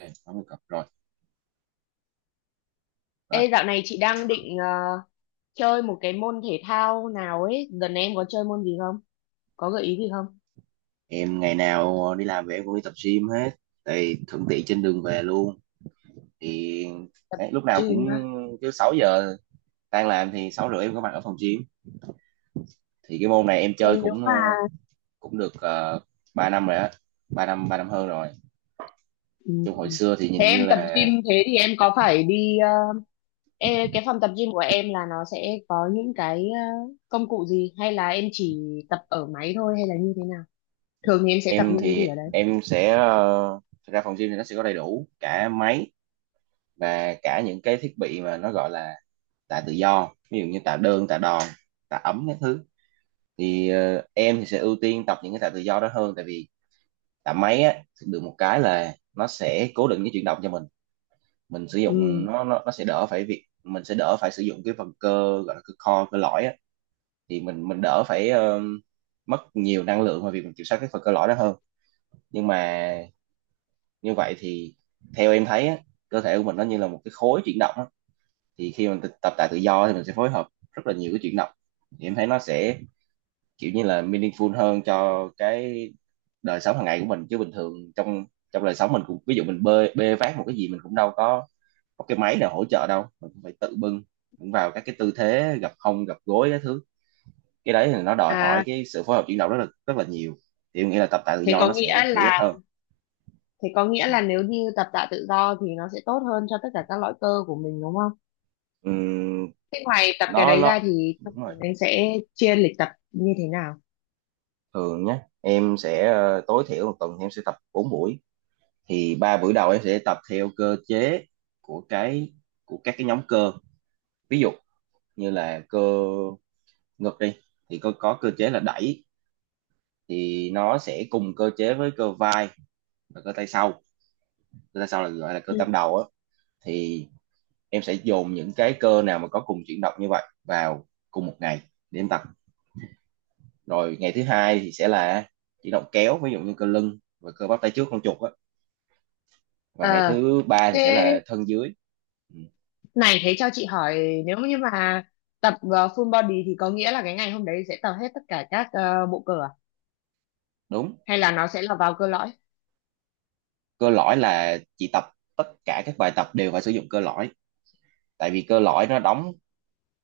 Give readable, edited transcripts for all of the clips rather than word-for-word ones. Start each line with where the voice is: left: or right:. right: Ok, 80 cặp rồi. rồi
left: Ê, dạo này chị đang định chơi một cái môn thể thao nào ấy. Dần này em có chơi môn gì không? Có gợi ý gì không?
right: em ngày nào đi làm về em cũng đi tập gym hết, thì thuận tiện trên đường về luôn. Thì đấy, lúc nào cũng
left: Gym á.
right: cứ 6 giờ tan làm thì 6 rưỡi em có mặt ở phòng gym. Thì cái môn này em chơi
left: Thường nếu
right: cũng
left: mà
right: cũng được 3 năm rồi á, 3 năm hơn rồi.
left: ừ.
right: Trong hồi xưa thì
left: Thế
right: nhìn
left: em
right: như
left: tập
right: là
left: gym thế thì em có phải đi ê, cái phòng tập gym của em là nó sẽ có những cái công cụ gì hay là em chỉ tập ở máy thôi hay là như thế nào? Thường thì em sẽ tập
right: em
left: những cái gì
right: thì
left: ở đấy?
right: em sẽ thực ra phòng gym thì nó sẽ có đầy đủ cả máy và cả những cái thiết bị mà nó gọi là tạ tự do, ví dụ như tạ đơn tạ đòn tạ ấm các thứ. Thì em thì sẽ ưu tiên tập những cái tạ tự do đó hơn, tại vì tạ máy á được một cái là nó sẽ cố định cái chuyển động cho mình sử dụng
left: Ừ.
right: nó sẽ đỡ phải việc mình sẽ đỡ phải sử dụng cái phần cơ gọi là cơ core cơ lõi á. Thì mình đỡ phải mất nhiều năng lượng vào việc mình kiểm soát cái phần cơ lõi đó hơn. Nhưng mà như vậy thì theo em thấy á, cơ thể của mình nó như là một cái khối chuyển động á. Thì khi mình tập tạ tự do thì mình sẽ phối hợp rất là nhiều cái chuyển động, thì em thấy nó sẽ kiểu như là meaningful hơn cho cái đời sống hàng ngày của mình. Chứ bình thường trong trong đời sống mình cũng, ví dụ mình bê bê vác một cái gì mình cũng đâu có cái máy nào hỗ trợ đâu, mình cũng phải tự bưng, cũng vào các cái tư thế gập hông gập gối các thứ. Cái đấy thì nó đòi hỏi
left: À,
right: cái sự phối hợp chuyển động rất là nhiều. Thì em nghĩ là tập tạ tự
left: thế
right: do nó
left: có
right: sẽ
left: nghĩa
right: hữu ích
left: là
right: hơn.
left: thế có nghĩa
right: Ừ.
left: là nếu như tập tạ tự do thì nó sẽ tốt hơn cho tất cả các loại cơ của mình đúng không?
right: Ừm,
left: Thế ngoài tập cái
right: nó
left: đấy ra
right: nó
left: thì thông
right: đúng rồi.
left: thường anh sẽ chia lịch tập như thế nào?
right: Thường nhé, em sẽ tối thiểu một tuần thì em sẽ tập 4 buổi. Thì 3 buổi đầu em sẽ tập theo cơ chế của cái của các cái nhóm cơ, ví dụ như là cơ ngực đi, thì có cơ chế là đẩy thì nó sẽ cùng cơ chế với cơ vai và cơ tay sau. Cơ tay sau là gọi là cơ tam
left: Ừ.
right: đầu á. Thì em sẽ dồn những cái cơ nào mà có cùng chuyển động như vậy vào cùng một ngày để em tập. Rồi ngày thứ hai thì sẽ là chuyển động kéo, ví dụ như cơ lưng và cơ bắp tay trước con chuột á. Và ngày
left: Ờ,
right: thứ ba thì
left: thế
right: sẽ là thân dưới. Ừ,
left: này, thế cho chị hỏi, nếu như mà tập full body thì có nghĩa là cái ngày hôm đấy sẽ tập hết tất cả các bộ cơ à?
right: đúng.
left: Hay là nó sẽ là vào cơ lõi?
right: Cơ lõi là chị tập tất cả các bài tập đều phải sử dụng cơ lõi. Tại vì cơ lõi nó đóng,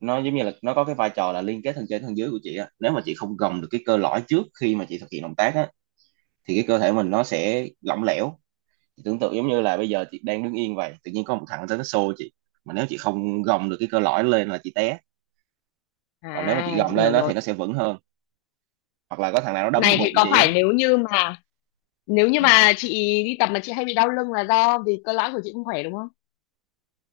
right: nó giống như là nó có cái vai trò là liên kết thân trên thân dưới của chị á. Nếu mà chị không gồng được cái cơ lõi trước khi mà chị thực hiện động tác á thì cái cơ thể mình nó sẽ lỏng lẻo. Chị tưởng tượng giống như là bây giờ chị đang đứng yên vậy, tự nhiên có một thằng tới nó xô chị, mà nếu chị không gồng được cái cơ lõi lên là chị té. Còn nếu mà chị
left: À, chị
right: gồng lên
left: hiểu
right: đó
left: rồi.
right: thì nó sẽ vững hơn. Hoặc là có thằng nào nó đấm vào
left: Này thì
right: bụng
left: có
right: chị á.
left: phải nếu như mà nếu như
right: Ừ.
left: mà chị đi tập mà chị hay bị đau lưng là do vì cơ lõi của chị không khỏe đúng không?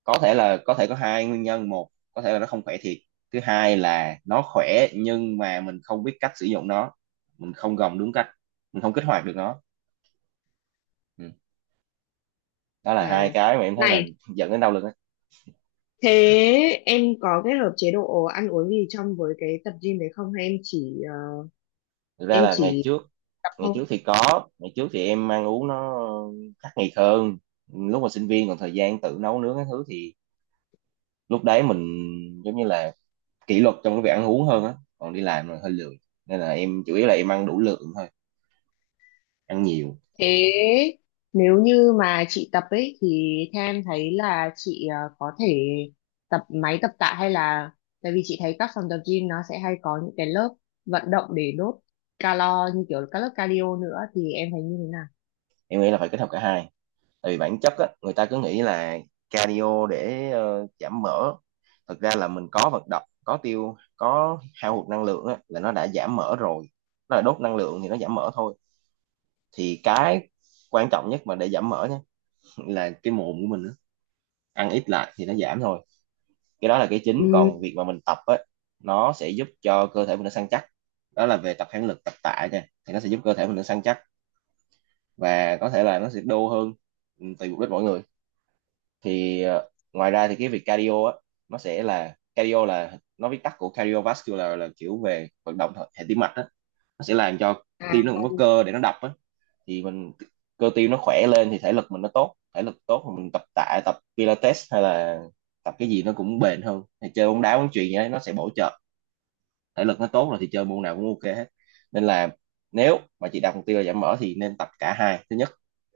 right: Có thể là, có thể có hai nguyên nhân: một, có thể là nó không khỏe thiệt; thứ hai là nó khỏe nhưng mà mình không biết cách sử dụng nó, mình không gồng đúng cách, mình không kích hoạt được nó. Ừ. Đó là hai
left: À,
right: cái mà em thấy là
left: này
right: dẫn đến đau lưng á.
left: thế em có kết hợp chế độ ăn uống gì trong với cái tập gym đấy không, hay em chỉ ờ,
right: Thực ra
left: em
right: là ngày
left: chỉ
right: trước,
left: tập
right: ngày
left: thôi?
right: trước thì có, ngày trước thì em ăn uống nó khắc nghiệt hơn. Lúc mà sinh viên còn thời gian tự nấu nướng cái thứ thì lúc đấy mình giống như là kỷ luật trong cái việc ăn uống hơn á. Còn đi làm rồi hơi lười nên là em chủ yếu là em ăn đủ lượng thôi, ăn nhiều.
left: Thế nếu như mà chị tập ấy thì theo em thấy là chị có thể tập máy tập tạ hay là, tại vì chị thấy các phòng tập gym nó sẽ hay có những cái lớp vận động để đốt calo như kiểu các lớp cardio nữa, thì em thấy như thế nào?
right: Em nghĩ là phải kết hợp cả hai. Thì bản chất á, người ta cứ nghĩ là cardio để giảm mỡ. Thực ra là mình có vận động, có tiêu, có hao hụt năng lượng á, là nó đã giảm mỡ rồi. Nó là đốt năng lượng thì nó giảm mỡ thôi. Thì cái quan trọng nhất mà để giảm mỡ nhé, là cái mồm của mình á. Ăn ít lại thì nó giảm thôi. Cái đó là cái chính.
left: Ừm,
right: Còn việc mà mình tập á, nó sẽ giúp cho cơ thể mình nó săn chắc, đó là về tập kháng lực tập tạ nha. Thì nó sẽ giúp cơ thể mình nó săn chắc và có thể là nó sẽ đô hơn. Ừ, tùy mục đích mỗi người. Thì ngoài ra thì cái việc cardio á, nó sẽ là, cardio là nó viết tắt của cardiovascular, là kiểu về vận động hệ hệ tim mạch á. Nó sẽ làm cho
left: à,
right: tim nó cũng có cơ để nó đập á. Thì mình, cơ tim nó khỏe lên thì thể lực mình nó tốt. Thể lực tốt thì mình tập tạ tập pilates hay là tập cái gì nó cũng bền hơn. Thì chơi bóng đá bóng chuyền gì đấy nó sẽ bổ trợ. Thể lực nó tốt rồi thì chơi môn nào cũng ok hết. Nên là nếu mà chị đặt mục tiêu là giảm mỡ thì nên tập cả hai. Thứ nhất,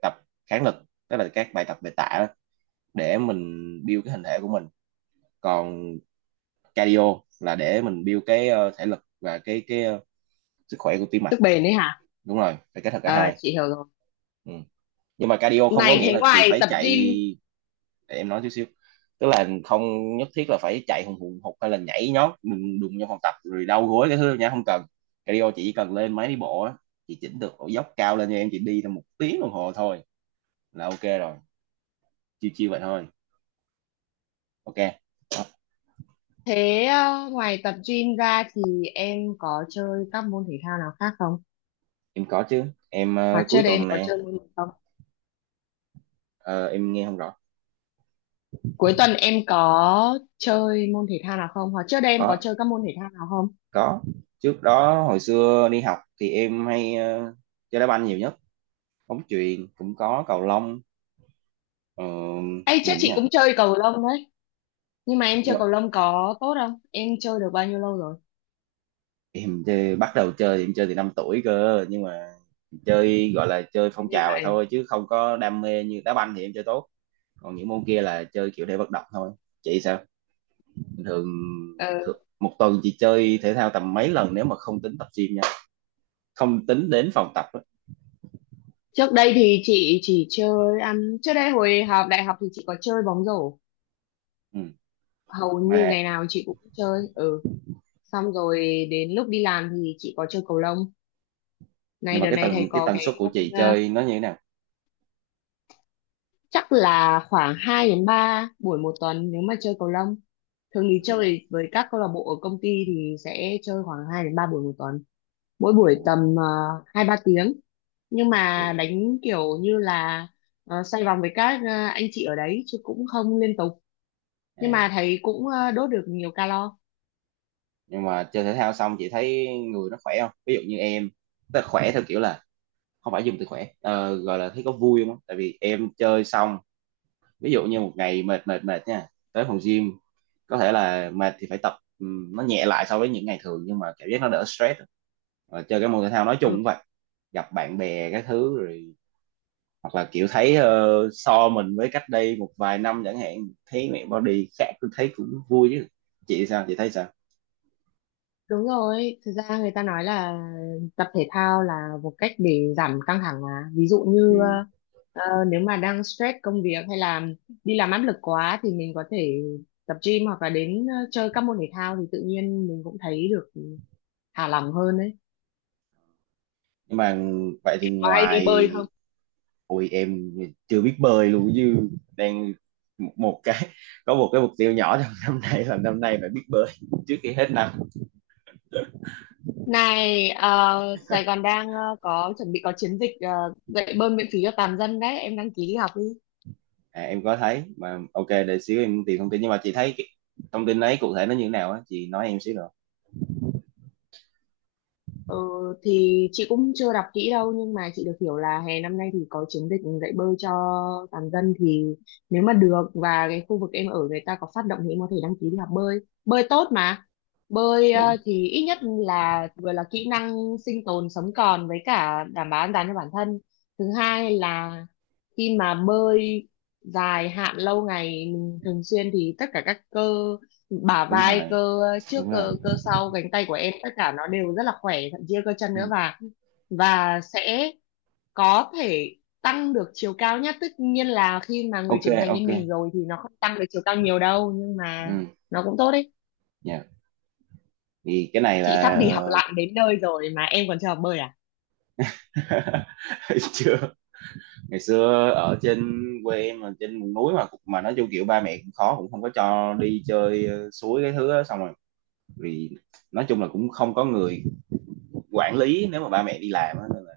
right: tập kháng lực, tức là các bài tập về tạ đó, để mình build cái hình thể của mình. Còn cardio là để mình build cái thể lực và cái sức khỏe của tim mạch.
left: sức bền đấy hả?
right: Đúng rồi, phải kết hợp cả
left: À,
right: hai.
left: chị hiểu rồi.
right: Ừ. Nhưng mà cardio không có
left: Này
right: nghĩa
left: thế
right: là chị
left: ngoài
right: phải
left: tập
right: chạy.
left: gym,
right: Để em nói chút xíu, tức là không nhất thiết là phải chạy hùng hùng hục hay là nhảy nhót đùng đùng trong phòng tập rồi đau gối cái thứ nha, không cần. Cardio chị chỉ cần lên máy đi bộ á, chị chỉnh được độ dốc cao lên cho em, chị đi tầm một tiếng đồng hồ thôi là ok rồi. Chiêu chiêu vậy thôi. Ok. Đó,
left: thế ngoài tập gym ra thì em có chơi các môn thể thao nào khác không,
right: em có chứ. Em
left: hoặc
right: cuối
left: trước đây em
right: tuần
left: có
right: này
left: chơi môn gì?
right: ờ, em nghe không rõ.
left: Cuối tuần em có chơi môn thể thao nào không? Hoặc trước đây em có
right: Có,
left: chơi các môn thể thao nào không?
right: có. Trước đó hồi xưa đi học thì em hay chơi đá banh nhiều nhất, bóng chuyền cũng có, cầu lông, ờ,
left: Ê,
right: gì
left: chắc
right: nữa
left: chị
right: nhỉ.
left: cũng chơi cầu lông đấy. Nhưng mà em
right: Nhưng
left: chơi
right: mà
left: cầu lông có tốt không? Em chơi được bao nhiêu lâu rồi?
right: em chơi, bắt đầu chơi thì em chơi từ 5 tuổi cơ, nhưng mà chơi gọi là chơi
left: Thế.
right: phong
left: Như
right: trào vậy
left: vậy.
right: thôi chứ không có đam mê. Như đá banh thì em chơi tốt, còn những môn kia là chơi kiểu để vận động thôi. Chị sao? Bình thường
left: Ờ,
right: thường một tuần chị chơi thể thao tầm mấy lần, nếu mà không tính tập gym nha, không tính đến phòng tập á.
left: trước đây thì chị chỉ chơi ăn, trước đây hồi học đại học thì chị có chơi bóng rổ,
right: Ừ.
left: hầu
right: Mà
left: như ngày nào chị cũng chơi, ừ, xong rồi đến lúc đi làm thì chị có chơi cầu lông.
right: nhưng
left: Này
right: mà
left: đợt này thầy
right: cái
left: có
right: tần
left: cái
right: suất của
left: môn
right: chị chơi nó như thế nào?
left: chắc là khoảng 2 đến 3 buổi một tuần nếu mà chơi cầu lông. Thường thì chơi với các câu lạc bộ ở công ty thì sẽ chơi khoảng 2 đến 3 buổi một tuần, mỗi buổi
right: Ừ.
left: tầm 2 3 tiếng, nhưng mà
right: Ui.
left: đánh kiểu như là xoay vòng với các anh chị ở đấy chứ cũng không liên tục, nhưng
right: À.
left: mà thấy cũng đốt được nhiều calo.
right: Nhưng mà chơi thể thao xong chị thấy người nó khỏe không? Ví dụ như em, tức là khỏe theo kiểu là, không phải dùng từ khỏe, gọi là thấy có vui không? Tại vì em chơi xong, ví dụ như một ngày mệt mệt mệt nha, tới phòng gym, có thể là mệt thì phải tập, nó nhẹ lại so với những ngày thường, nhưng mà cảm giác nó đỡ stress. Và chơi cái môn thể thao nói chung
left: Ừ,
right: cũng vậy, gặp bạn bè cái thứ rồi, hoặc là kiểu thấy so mình với cách đây một vài năm chẳng hạn, thấy mẹ body khác tôi thấy cũng vui chứ. Chị sao? Chị thấy sao?
left: đúng rồi, thực ra người ta nói là tập thể thao là một cách để giảm căng thẳng mà. Ví dụ như nếu mà đang stress công việc hay là đi làm áp lực quá thì mình có thể tập gym hoặc là đến chơi các môn thể thao thì tự nhiên mình cũng thấy được thả lỏng hơn đấy.
right: Nhưng mà vậy thì
left: Có hay đi
right: ngoài...
left: bơi không?
right: Ôi, em chưa biết bơi luôn chứ. Đang một một cái, có một cái mục tiêu nhỏ trong năm nay là năm nay phải biết bơi trước khi hết năm.
left: Này, Sài Gòn đang có chuẩn bị có chiến dịch dạy bơi miễn phí cho toàn dân đấy, em đăng ký đi học đi.
right: À, em có thấy mà. Ok, để xíu em tìm thông tin. Nhưng mà chị thấy cái thông tin ấy cụ thể nó như thế nào á, chị nói em xíu được.
left: Ờ, thì chị cũng chưa đọc kỹ đâu nhưng mà chị được hiểu là hè năm nay thì có chiến dịch dạy bơi cho toàn dân, thì nếu mà được và cái khu vực em ở người ta có phát động thì em có thể đăng ký đi học bơi. Bơi tốt mà, bơi
right: Đúng,
left: thì ít nhất là vừa là kỹ năng sinh tồn, sống còn với cả đảm bảo an toàn cho bản thân. Thứ hai là khi mà bơi dài hạn lâu ngày mình thường xuyên thì tất cả các cơ bả
right: đúng
left: vai,
right: rồi,
left: cơ trước,
right: đúng rồi.
left: cơ cơ sau cánh tay của em tất cả nó đều rất là khỏe, thậm chí là cơ chân
right: Ừ.
left: nữa, và sẽ có thể tăng được chiều cao. Nhất tất nhiên là khi mà người
right: Ok,
left: trưởng thành như
right: ok.
left: mình rồi thì nó không tăng được chiều cao nhiều đâu, nhưng mà
right: Ừ.
left: nó cũng tốt đấy.
right: Dạ, thì cái này
left: Chị sắp
right: là...
left: đi học lặn đến nơi rồi mà em còn chưa học bơi à?
right: chưa. Ngày xưa ở trên quê em mà trên vùng núi, mà nói chung kiểu ba mẹ cũng khó cũng không có cho đi chơi suối cái thứ đó. Xong rồi vì nói chung là cũng không có người quản lý nếu mà ba mẹ đi làm á, nên là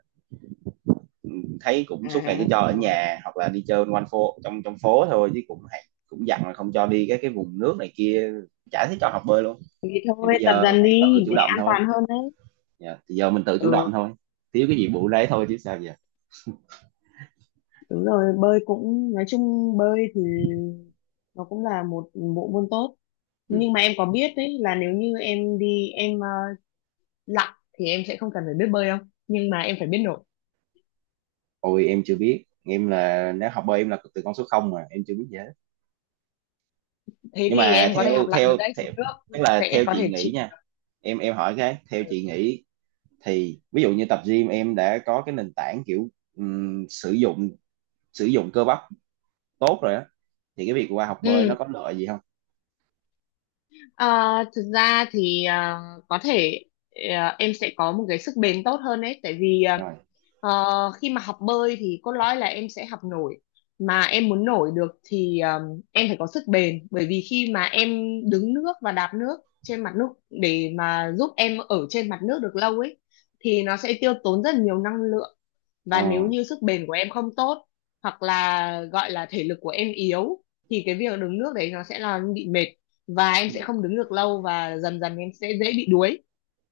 right: ừ, thấy cũng
left: À,
right: suốt ngày cứ cho
left: hiểu
right: ở
left: rồi,
right: nhà hoặc là đi chơi quanh phố, trong trong phố thôi, chứ cũng hạn- cũng dặn là không cho đi các cái vùng nước này kia, chả thấy cho học bơi luôn.
left: thì
right: Thì
left: thôi
right: bây
left: tập
right: giờ
left: dần
right: phải tự
left: đi
right: chủ
left: để
right: động
left: an
right: thôi.
left: toàn hơn đấy.
right: Dạ, thì giờ mình tự chủ động
left: Ừ.
right: thôi, thiếu cái gì bù đấy thôi chứ sao giờ.
left: Đúng rồi, bơi cũng, nói chung bơi thì nó cũng là một bộ môn tốt.
right: Ừ.
left: Nhưng mà em có biết đấy là nếu như em đi lặn thì em sẽ không cần phải biết bơi đâu, nhưng mà em phải biết nổi.
right: Ôi em chưa biết, em là nếu học bơi em là từ con số không, mà em chưa biết gì hết.
left: Thế
right: Nhưng
left: thì
right: mà
left: em có thể
right: theo
left: học lặn ở
right: theo
left: đấy,
right: theo,
left: xuống
right: tức
left: nước
right: là
left: sẽ
right: theo
left: có
right: chị
left: thể
right: nghĩ
left: chịu.
right: nha, em hỏi cái theo chị nghĩ, thì ví dụ như tập gym em đã có cái nền tảng kiểu ừm, sử dụng sử dụng cơ bắp tốt rồi á, thì cái việc qua học bơi nó
left: Ừ.
right: có lợi gì không?
left: Ờ, thực ra thì có thể em sẽ có một cái sức bền tốt hơn đấy, tại vì
right: Rồi
left: Ờ, khi mà học bơi thì cốt lõi là em sẽ học nổi, mà em muốn nổi được thì em phải có sức bền, bởi vì khi mà em đứng nước và đạp nước trên mặt nước để mà giúp em ở trên mặt nước được lâu ấy thì nó sẽ tiêu tốn rất nhiều năng lượng.
right: ờ.
left: Và nếu như sức bền của em không tốt hoặc là gọi là thể lực của em yếu thì cái việc đứng nước đấy nó sẽ là bị mệt, và em
right: Ừ.
left: sẽ không đứng được lâu và dần dần em sẽ dễ bị đuối.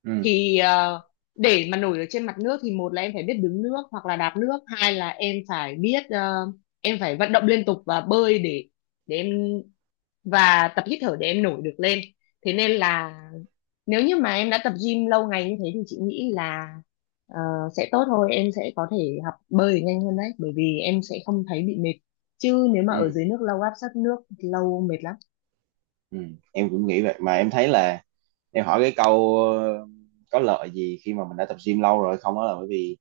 right: Ừ.
left: Thì để mà nổi ở trên mặt nước thì một là em phải biết đứng nước hoặc là đạp nước, hai là em phải biết, em phải vận động liên tục và bơi để em, và tập hít thở để em nổi được lên. Thế nên là nếu như mà em đã tập gym lâu ngày như thế thì chị nghĩ là ờ, sẽ tốt thôi, em sẽ có thể học bơi nhanh hơn đấy bởi vì em sẽ không thấy bị mệt, chứ nếu mà ở
right: Ừ.
left: dưới nước lâu, áp sát nước lâu mệt lắm.
right: Ừ. Em cũng nghĩ vậy. Mà em thấy là em hỏi cái câu có lợi gì khi mà mình đã tập gym lâu rồi không, đó là bởi vì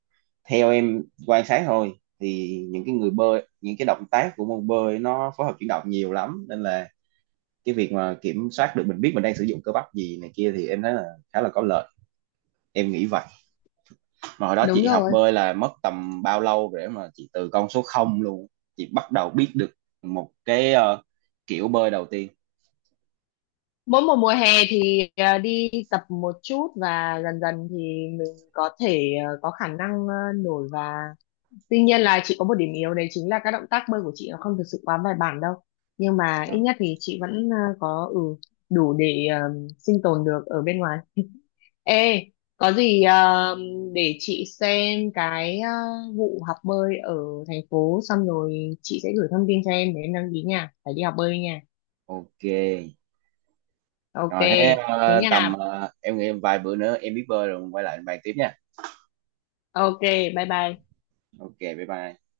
right: theo em quan sát thôi, thì những cái người bơi những cái động tác của môn bơi nó phối hợp chuyển động nhiều lắm, nên là cái việc mà kiểm soát được mình biết mình đang sử dụng cơ bắp gì này kia thì em thấy là khá là có lợi. Em nghĩ vậy. Mà hồi đó
left: Đúng
right: chị học
left: rồi,
right: bơi là mất tầm bao lâu để mà chị từ con số không luôn, chị bắt đầu biết được một cái kiểu bơi đầu tiên?
left: mỗi một mùa hè thì đi tập một chút và dần dần thì mình có thể, có khả năng nổi, và tuy nhiên là chị có một điểm yếu đấy chính là các động tác bơi của chị nó không thực sự quá bài bản đâu, nhưng mà
right: Ờ,
left: ít nhất thì chị vẫn, có, ừ, đủ để sinh tồn được ở bên ngoài. Ê, có gì để chị xem cái vụ học bơi ở thành phố xong rồi chị sẽ gửi thông tin cho em để em đăng ký nha, phải đi học bơi nha.
right: ok,
left: Ok.
right: rồi thế
left: Thế
right: tầm
left: nha.
right: em nghĩ vài bữa nữa em biết bơi rồi quay lại bàn tiếp nha.
left: Ok, bye bye.
right: Ok bye bye